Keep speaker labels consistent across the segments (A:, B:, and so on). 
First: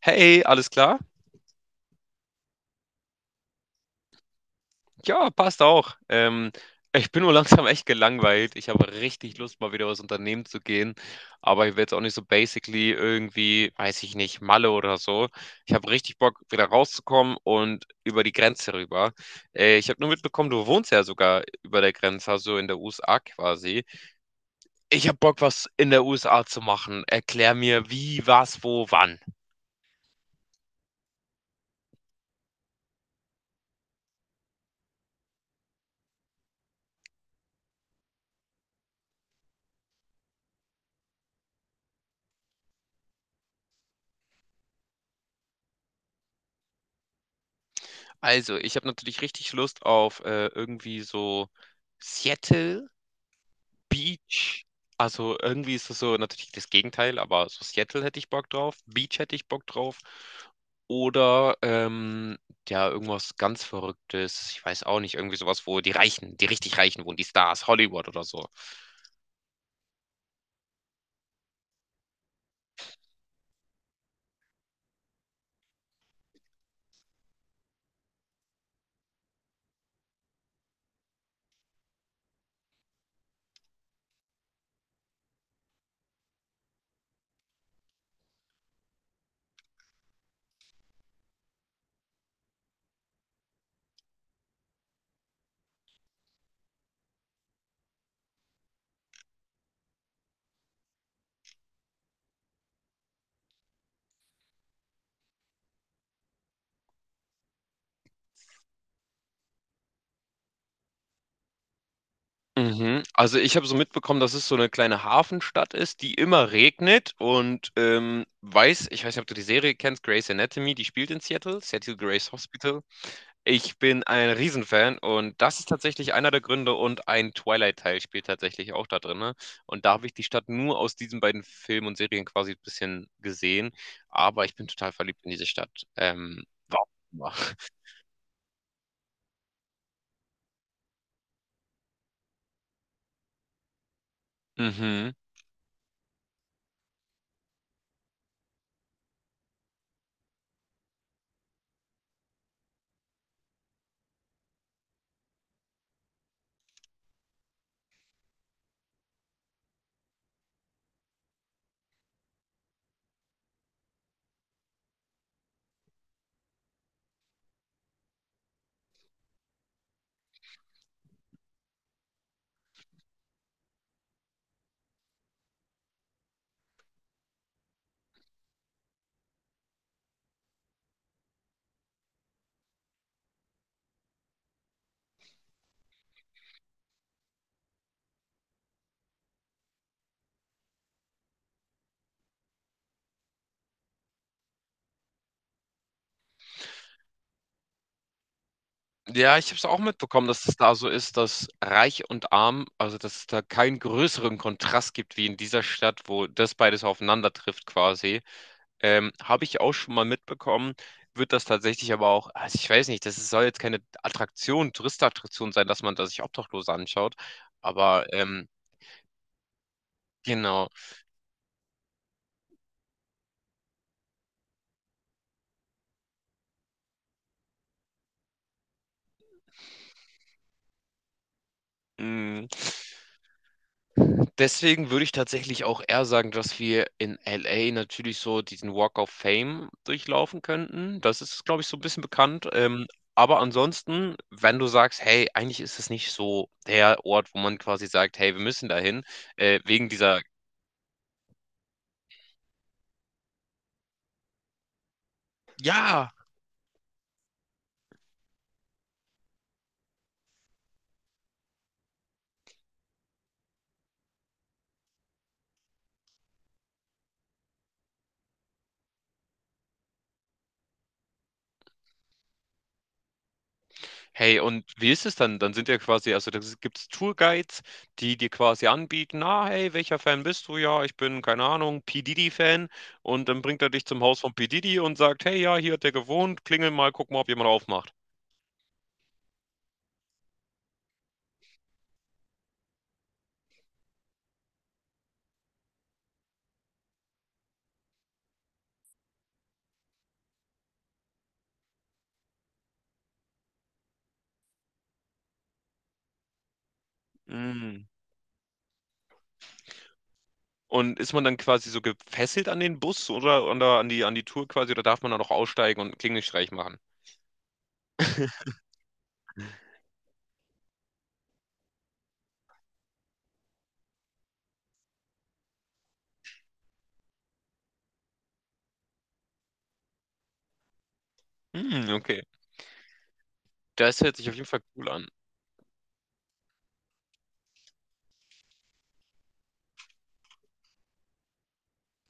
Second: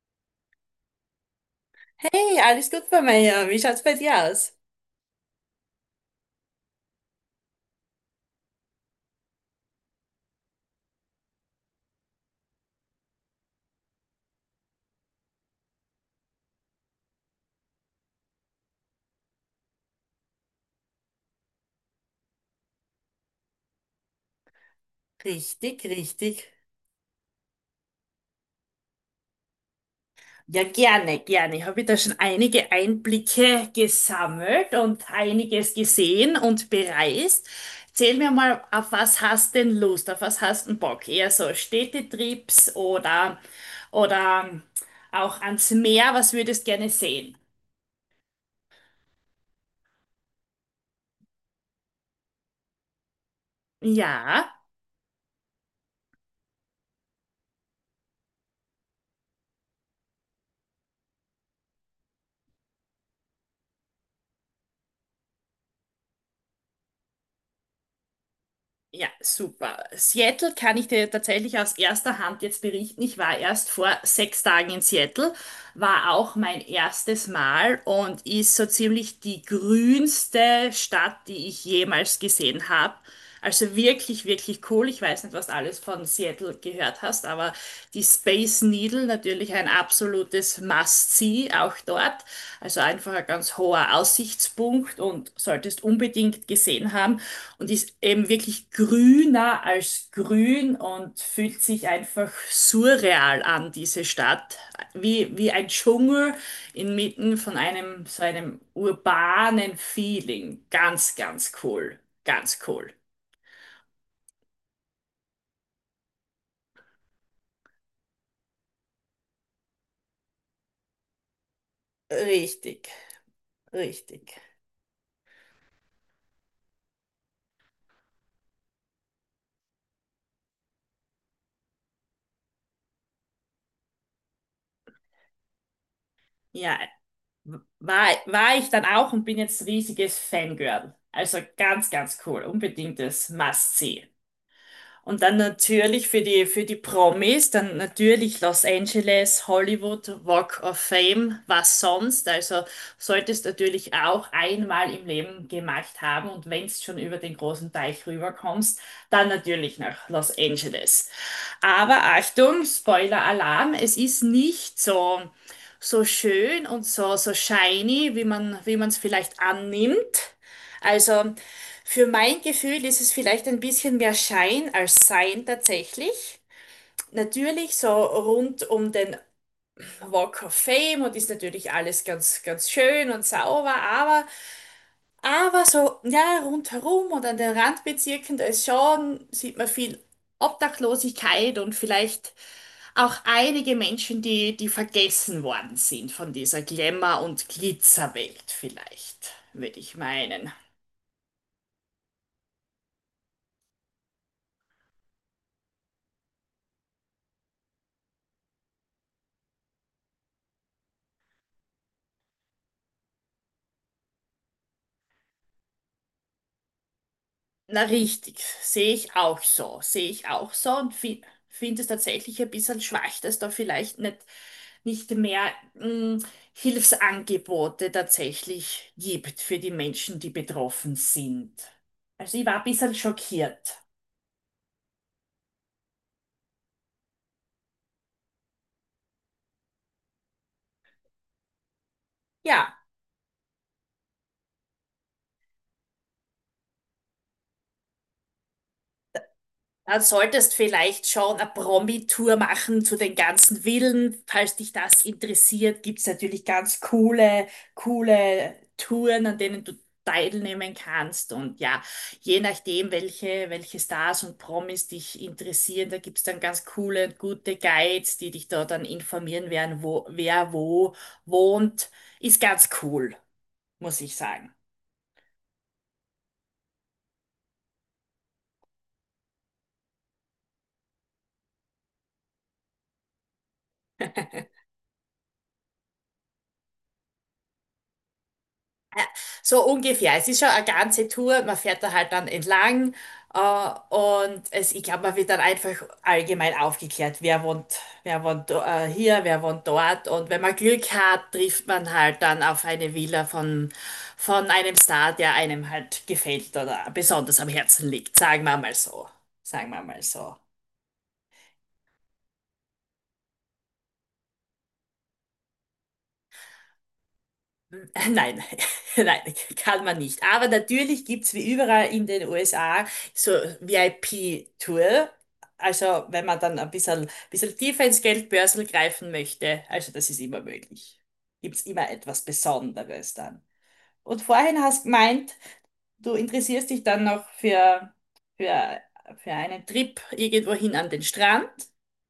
A: Hey, alles klar?
B: Hey, alles gut bei mir hier. Wie schaut's bei dir aus?
A: Ja, passt auch. Ich bin nur langsam echt gelangweilt. Ich habe richtig Lust, mal wieder was unternehmen zu gehen. Aber ich will jetzt auch nicht so basically irgendwie, weiß ich nicht, Malle oder so. Ich habe richtig Bock, wieder rauszukommen und über die Grenze rüber. Ich habe nur mitbekommen, du wohnst ja sogar über der Grenze, also in der USA quasi. Ich habe Bock, was
B: Richtig,
A: in der
B: richtig.
A: USA zu machen. Erklär mir, wie, was, wo, wann.
B: Ja, gerne, gerne. Ich habe da schon einige Einblicke gesammelt und einiges gesehen und bereist. Erzähl mir mal, auf was hast denn Lust? Auf was hast denn Bock? Eher so Städtetrips oder auch ans Meer? Was würdest gerne sehen?
A: Also, ich habe natürlich richtig Lust auf irgendwie so. Seattle
B: Ja.
A: Beach, also irgendwie ist es so natürlich das Gegenteil, aber so Seattle hätte ich Bock drauf, Beach hätte ich Bock drauf. Oder ja, irgendwas ganz Verrücktes, ich weiß auch nicht, irgendwie sowas, wo die Reichen, die richtig Reichen wohnen, die Stars, Hollywood oder so.
B: Ja, super. Seattle kann ich dir tatsächlich aus erster Hand jetzt berichten. Ich war erst vor 6 Tagen in Seattle, war auch mein erstes Mal und ist so ziemlich die grünste Stadt, die ich jemals gesehen habe. Also wirklich, wirklich cool. Ich weiß nicht, was du alles von Seattle gehört hast, aber die Space Needle natürlich ein absolutes Must-See auch dort. Also einfach ein ganz hoher Aussichtspunkt und solltest unbedingt gesehen haben. Und ist eben wirklich grüner als grün und fühlt sich einfach surreal an, diese Stadt. Wie ein Dschungel inmitten von einem so einem urbanen Feeling. Ganz, ganz cool. Ganz cool.
A: Mhm. Also ich habe so mitbekommen, dass es so eine kleine Hafenstadt ist, die immer regnet und ich weiß nicht, ob du die Serie kennst, Grey's Anatomy, die spielt in Seattle, Seattle Grey's Hospital.
B: Richtig,
A: Ich bin ein
B: richtig.
A: Riesenfan und das ist tatsächlich einer der Gründe und ein Twilight-Teil spielt tatsächlich auch da drin. Ne? Und da habe ich die Stadt nur aus diesen beiden Filmen und Serien quasi ein bisschen gesehen, aber ich bin total verliebt in diese Stadt.
B: Ja,
A: Warum auch immer.
B: war ich dann auch und bin jetzt riesiges Fangirl. Also ganz, ganz cool. Unbedingtes Must-See.
A: Mhm.
B: Und dann natürlich für die Promis, dann natürlich Los Angeles, Hollywood, Walk of Fame, was sonst. Also solltest natürlich auch einmal im Leben gemacht haben. Und wenn's schon über den großen Teich rüberkommst, dann natürlich nach Los Angeles. Aber Achtung, Spoiler-Alarm, es ist nicht so, so schön und so, so shiny, wie man es vielleicht annimmt. Also für mein Gefühl ist es vielleicht ein bisschen mehr Schein als Sein tatsächlich. Natürlich so rund um den Walk of Fame und ist natürlich alles ganz, ganz schön und sauber, aber so, ja, rundherum und an den Randbezirken, da ist schon, sieht man viel Obdachlosigkeit und vielleicht auch einige Menschen, die vergessen worden sind von dieser Glamour- und Glitzerwelt vielleicht,
A: Ja, ich habe es auch
B: würde ich
A: mitbekommen, dass
B: meinen.
A: es da so ist, dass reich und arm, also dass es da keinen größeren Kontrast gibt wie in dieser Stadt, wo das beides aufeinander trifft quasi. Habe ich auch schon mal mitbekommen, wird das tatsächlich aber auch, also ich weiß nicht, soll jetzt keine Attraktion, Touristenattraktion sein, dass man da sich Obdachlose anschaut,
B: Na
A: aber
B: richtig, sehe ich auch so, sehe ich auch
A: genau.
B: so und fi finde es tatsächlich ein bisschen schwach, dass da vielleicht nicht, nicht mehr Hilfsangebote tatsächlich gibt für die Menschen, die betroffen sind. Also ich
A: Mm.
B: war ein bisschen schockiert.
A: Deswegen würde ich tatsächlich auch eher sagen, dass wir in LA natürlich so diesen Walk of Fame durchlaufen könnten. Das ist, glaube ich, so ein bisschen bekannt.
B: Ja.
A: Aber ansonsten, wenn du sagst, hey, eigentlich ist es nicht so der Ort, wo man quasi sagt, hey, wir müssen dahin, wegen
B: Dann
A: dieser,
B: solltest vielleicht schon eine Promi-Tour machen zu den ganzen Villen. Falls dich das interessiert, gibt's
A: ja.
B: natürlich ganz coole Touren, an denen du teilnehmen kannst. Und ja, je nachdem, welche Stars und Promis dich interessieren, da gibt's dann ganz coole und gute Guides, die dich da dann informieren werden, wo, wer wo wohnt. Ist ganz cool, muss ich
A: Hey,
B: sagen.
A: und wie ist es dann? Dann sind ja quasi, also da gibt es Tourguides, die dir quasi anbieten, na, hey, welcher Fan bist du? Ja, ich bin, keine Ahnung, P. Diddy-Fan. Und dann bringt er dich zum Haus von P. Diddy und sagt, hey, ja, hier hat er gewohnt, klingel mal, guck mal, ob jemand aufmacht.
B: So ungefähr. Es ist schon eine ganze Tour. Man fährt da halt dann entlang. Äh, und es, ich glaube, man wird dann einfach allgemein aufgeklärt, wer wohnt hier, wer wohnt dort. Und wenn man Glück hat, trifft man halt dann auf eine Villa von einem Star, der einem halt gefällt oder besonders am
A: Mm.
B: Herzen liegt. Sagen wir mal so. Sagen wir mal so.
A: Und ist man dann quasi so gefesselt an den Bus oder an die Tour quasi, oder darf man da noch aussteigen und einen Klingelstreich machen?
B: Nein, nein, kann man nicht. Aber natürlich gibt's wie überall in den USA so VIP-Tour. Also wenn man dann ein bisschen tiefer ins Geldbörsel greifen möchte, also das ist immer möglich. Gibt's
A: Hm,
B: immer
A: okay.
B: etwas Besonderes dann.
A: Das hört
B: Und
A: sich auf jeden Fall
B: vorhin hast
A: cool an.
B: gemeint, du interessierst dich dann noch für, für einen Trip irgendwohin an den Strand.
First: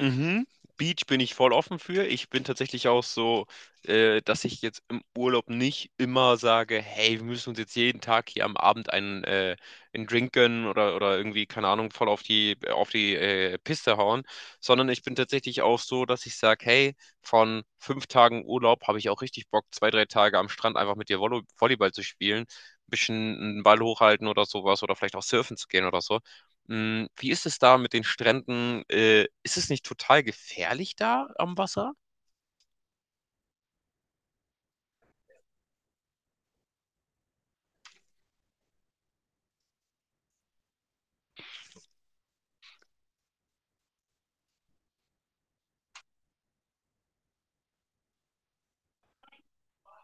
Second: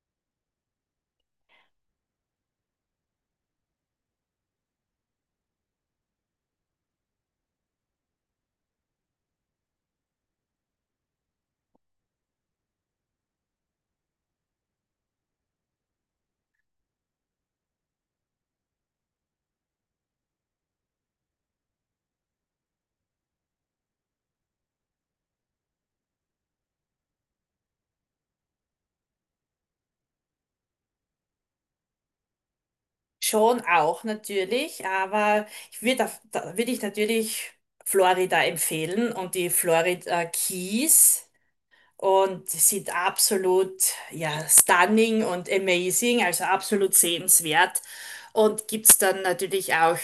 A: Mhm. Beach bin ich voll offen für. Ich bin tatsächlich auch so, dass ich jetzt im Urlaub nicht immer sage, hey, wir müssen uns jetzt jeden Tag hier am Abend einen, einen Drink gönnen oder irgendwie, keine Ahnung, voll auf die Piste hauen, sondern ich bin tatsächlich auch so, dass ich sage, hey, von 5 Tagen Urlaub habe ich auch richtig Bock, 2, 3 Tage am Strand einfach mit dir Volleyball zu spielen, ein bisschen einen Ball hochhalten oder sowas oder vielleicht auch surfen zu gehen oder so. Hm, wie ist es da mit den Stränden? Ist es nicht total gefährlich da am Wasser?
B: Schon auch natürlich, aber ich würde da würde ich natürlich Florida empfehlen und die Florida Keys und sie sind absolut, ja, stunning und amazing, also absolut sehenswert. Und gibt's dann natürlich auch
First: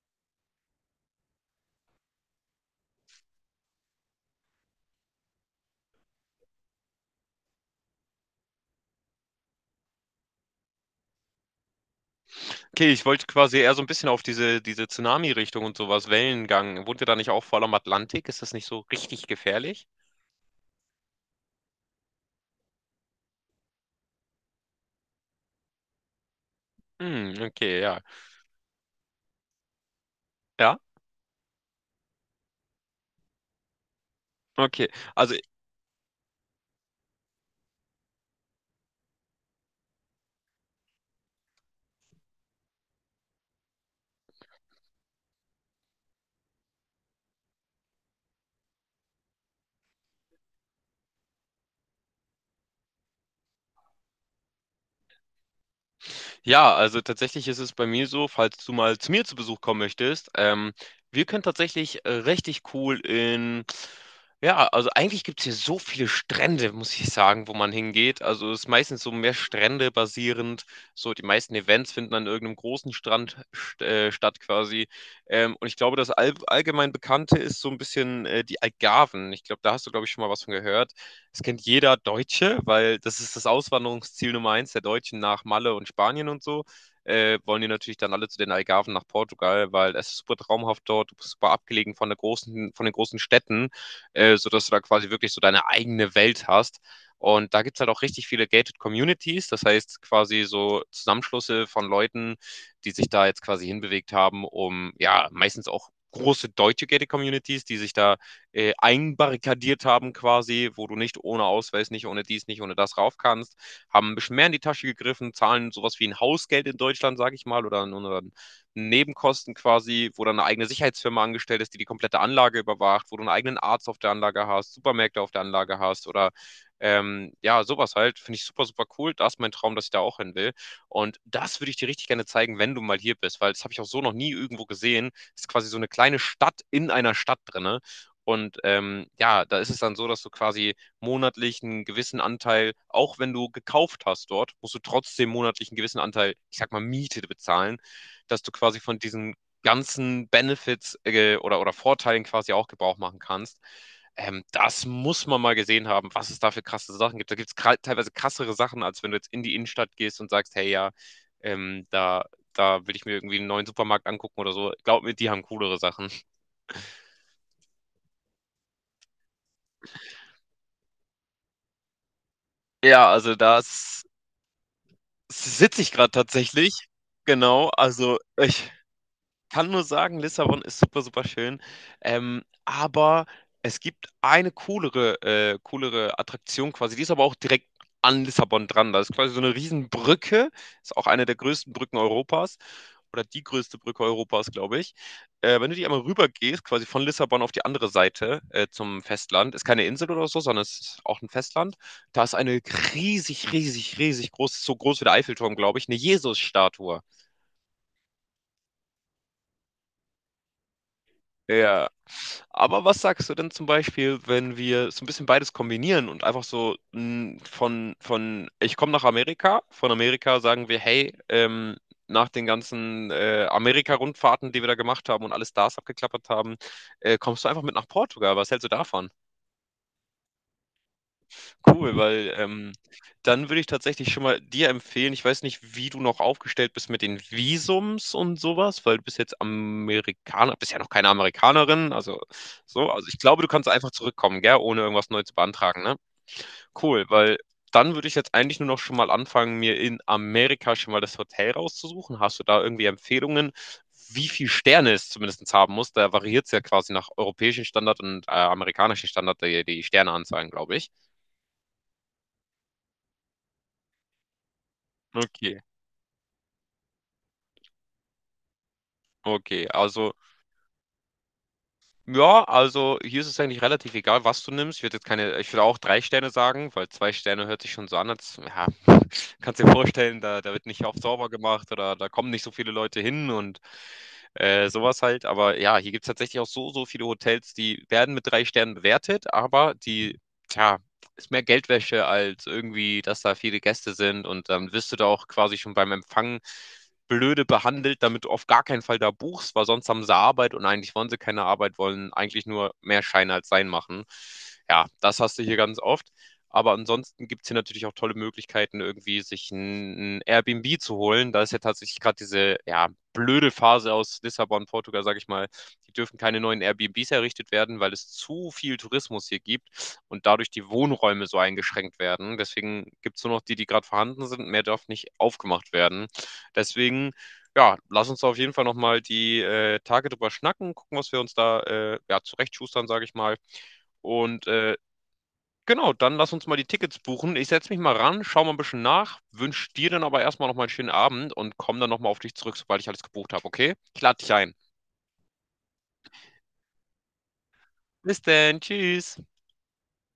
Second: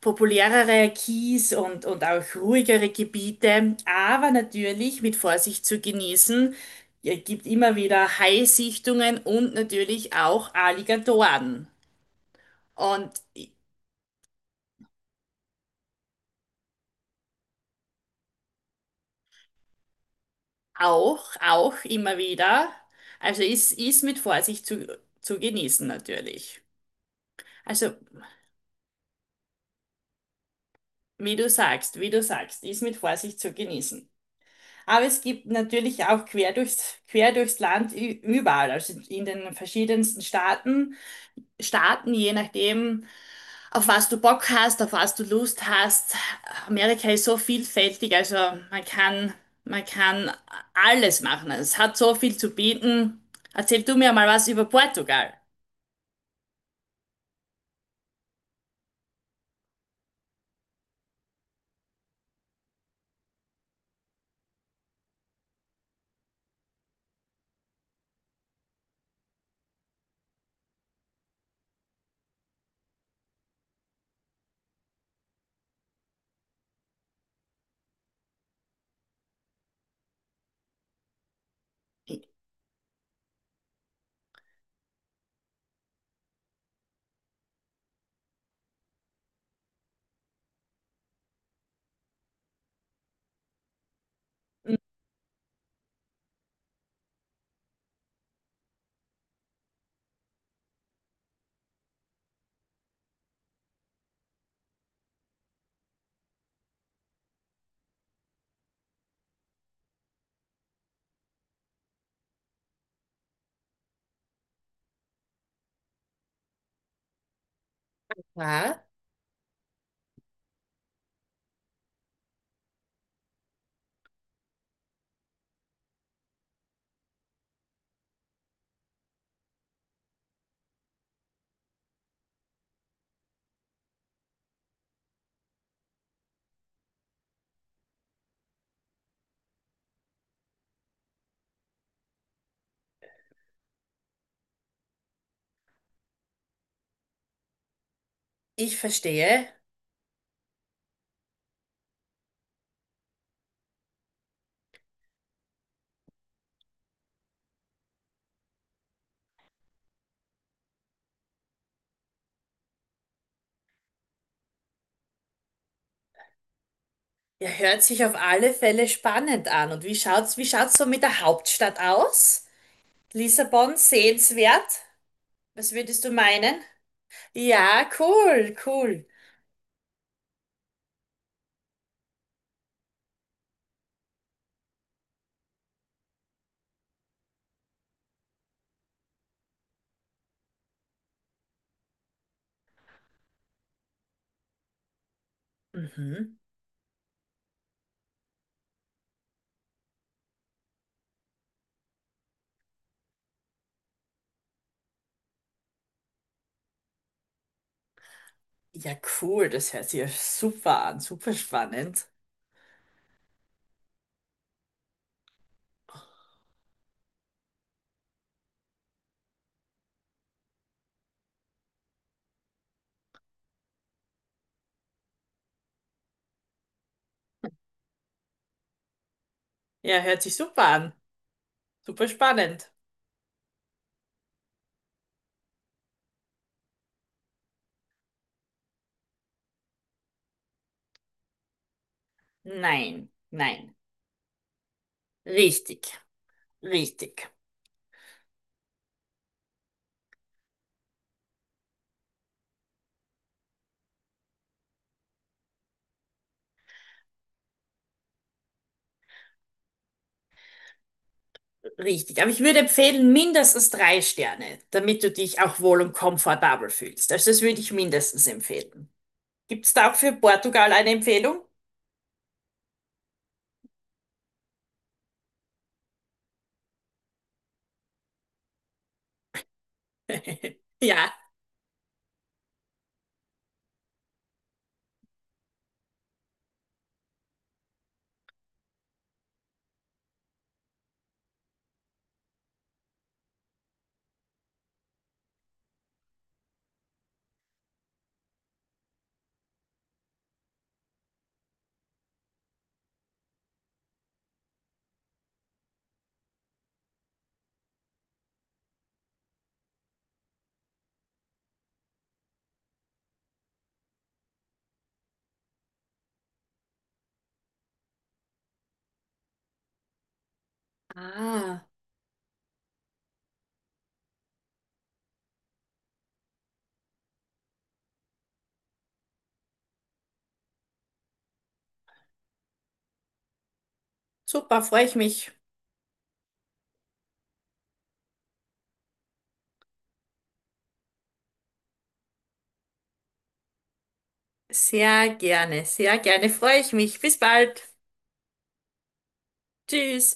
B: populärere Keys und auch ruhigere Gebiete, aber natürlich mit Vorsicht zu genießen. Es gibt immer wieder Haisichtungen und natürlich auch Alligatoren.
A: Okay, ich
B: Und
A: wollte quasi eher so ein bisschen auf diese Tsunami-Richtung und sowas Wellengang. Wohnt ihr da nicht auch voll am Atlantik? Ist das nicht so richtig gefährlich?
B: Auch, auch immer wieder. Also ist mit Vorsicht zu genießen natürlich.
A: Hm, okay,
B: Also
A: ja. Ja?
B: wie du sagst, ist mit Vorsicht zu genießen.
A: Okay.
B: Aber es
A: Also
B: gibt natürlich auch quer durchs Land überall, also in den verschiedensten Staaten, je nachdem, auf was du Bock hast, auf was du Lust hast. Amerika ist so vielfältig, also man kann alles machen. Es hat so viel zu bieten. Erzähl du mir mal was über Portugal.
A: ja, also tatsächlich ist es bei mir so, falls du mal zu mir zu Besuch kommen möchtest, wir können tatsächlich richtig cool in, ja, also eigentlich gibt es hier so viele Strände, muss ich sagen, wo man hingeht. Also es ist meistens so mehr Strände basierend. So die meisten Events finden an irgendeinem großen Strand st statt quasi. Und ich glaube, das allgemein Bekannte ist so ein bisschen die Algarven. Ich glaube, da hast du, glaube ich, schon mal was von gehört. Das kennt jeder Deutsche, weil das ist das Auswanderungsziel Nummer 1 der Deutschen nach Malle und Spanien und so. Wollen die natürlich dann alle zu den Algarven nach Portugal, weil es ist super traumhaft dort, du bist super abgelegen von der großen, von den großen Städten, sodass du da quasi wirklich so deine eigene Welt hast. Und da gibt es halt auch richtig viele Gated Communities, das heißt quasi so Zusammenschlüsse von Leuten, die sich da jetzt quasi hinbewegt haben, um ja meistens auch große deutsche Gated Communities, die sich da einbarrikadiert haben quasi, wo du nicht ohne Ausweis, nicht ohne dies, nicht ohne das rauf kannst, haben ein bisschen mehr in die Tasche gegriffen, zahlen sowas wie ein Hausgeld in Deutschland, sage ich mal, oder
B: Ja,
A: Nebenkosten quasi, wo dann eine eigene Sicherheitsfirma angestellt ist, die die komplette Anlage überwacht, wo du einen eigenen Arzt auf der Anlage hast, Supermärkte auf der Anlage hast oder ja, sowas halt. Finde ich super, super cool. Das ist mein Traum, dass ich da auch hin will. Und das würde ich dir richtig gerne zeigen, wenn du mal hier bist, weil das habe ich auch so noch nie irgendwo gesehen. Das ist quasi so eine kleine Stadt in einer Stadt drin, und ja, da ist es dann so, dass du quasi monatlich einen gewissen Anteil, auch wenn du gekauft hast dort, musst du trotzdem monatlich einen gewissen Anteil, ich sag mal, Miete bezahlen, dass du
B: ich
A: quasi von diesen
B: verstehe.
A: ganzen Benefits oder Vorteilen quasi auch Gebrauch machen kannst. Das muss man mal gesehen haben, was es da für krasse Sachen gibt. Da gibt es teilweise krassere Sachen, als wenn du jetzt in die Innenstadt gehst und sagst, hey ja, ähm, da, da will ich mir irgendwie einen neuen Supermarkt angucken oder so. Glaub mir, die haben coolere Sachen.
B: Ja, hört sich auf alle Fälle spannend an. Und wie schaut's so mit der Hauptstadt aus?
A: Ja, also
B: Lissabon
A: das
B: sehenswert? Was
A: sitze ich
B: würdest
A: gerade
B: du meinen?
A: tatsächlich. Genau,
B: Ja,
A: also
B: cool,
A: ich
B: cool.
A: kann nur sagen, Lissabon ist super, super schön. Aber es gibt eine coolere, coolere Attraktion quasi. Die ist aber auch direkt an Lissabon dran. Da ist quasi so eine Riesenbrücke. Ist auch eine der größten Brücken Europas. Oder die größte Brücke Europas, glaube ich. Wenn du die einmal rüber
B: Mhm.
A: gehst, quasi von Lissabon auf die andere Seite zum Festland, ist keine Insel oder so, sondern es ist auch ein Festland. Da ist eine riesig, riesig, riesig groß, so groß wie der Eiffelturm, glaube ich, eine Jesusstatue.
B: Ja, cool. Das hört sich ja super an, super
A: Ja.
B: spannend.
A: Aber was sagst du denn zum Beispiel, wenn wir so ein bisschen beides kombinieren und einfach so von ich komme nach Amerika, von Amerika sagen wir, hey, nach den ganzen Amerika-Rundfahrten, die wir da gemacht haben und alle Stars abgeklappert haben, kommst du einfach mit nach Portugal. Was hältst du davon?
B: Ja, hört sich super an,
A: Cool,
B: super
A: weil,
B: spannend.
A: dann würde ich tatsächlich schon mal dir empfehlen, ich weiß nicht, wie du noch aufgestellt bist mit den Visums und sowas, weil du bist jetzt Amerikaner, bist ja noch keine Amerikanerin, also so. Also,
B: Nein,
A: ich glaube, du kannst
B: nein.
A: einfach zurückkommen, gell, ohne irgendwas neu zu beantragen, ne?
B: Richtig,
A: Cool,
B: richtig.
A: weil dann würde ich jetzt eigentlich nur noch schon mal anfangen, mir in Amerika schon mal das Hotel rauszusuchen. Hast du da irgendwie Empfehlungen, wie viel Sterne es zumindestens haben muss? Da variiert es ja quasi nach europäischen Standard und, amerikanischen Standard die Sterneanzahlen, glaube ich.
B: Richtig, aber ich würde empfehlen, mindestens 3 Sterne, damit du dich
A: Okay.
B: auch wohl und komfortabel fühlst. Also das würde ich mindestens empfehlen. Gibt
A: Okay,
B: es da auch für
A: also,
B: Portugal eine Empfehlung?
A: ja, also hier ist es eigentlich relativ egal, was du nimmst. Ich würde jetzt keine, ich würde auch 3 Sterne sagen, weil 2 Sterne hört sich schon so an, als, ja, kannst dir vorstellen, da wird nicht oft
B: Ja.
A: sauber gemacht oder da kommen nicht so viele Leute hin und sowas halt. Aber ja, hier gibt es tatsächlich auch so, so viele Hotels, die werden mit 3 Sternen bewertet, aber die, tja, ist mehr Geldwäsche als irgendwie, dass da viele Gäste sind und dann wirst du da auch quasi schon beim Empfang blöde behandelt, damit du auf gar keinen Fall da buchst, weil sonst haben sie Arbeit und eigentlich wollen sie keine Arbeit, wollen eigentlich nur mehr Schein als Sein machen. Ja, das hast du hier ganz oft. Aber ansonsten gibt es hier natürlich auch tolle Möglichkeiten, irgendwie sich ein Airbnb zu holen. Da ist ja tatsächlich gerade diese ja, blöde Phase aus Lissabon, Portugal, sage ich mal. Die dürfen keine neuen Airbnbs errichtet werden, weil es zu viel Tourismus hier gibt und dadurch die Wohnräume so
B: Ah,
A: eingeschränkt werden. Deswegen gibt es nur noch die, die gerade vorhanden sind. Mehr darf nicht aufgemacht werden. Deswegen, ja, lass uns da auf jeden Fall nochmal die Tage drüber schnacken, gucken, was wir uns da ja, zurechtschustern, sage ich mal. Und
B: super, freue ich mich.
A: genau, dann lass uns mal die Tickets buchen. Ich setze mich mal ran, schau mal ein bisschen nach, wünsche dir dann aber erstmal nochmal einen schönen Abend und komm dann nochmal auf dich zurück, sobald ich alles gebucht habe, okay? Ich lade dich ein.
B: Sehr gerne, freue ich mich. Bis bald.
A: Bis dann, tschüss.
B: Tschüss.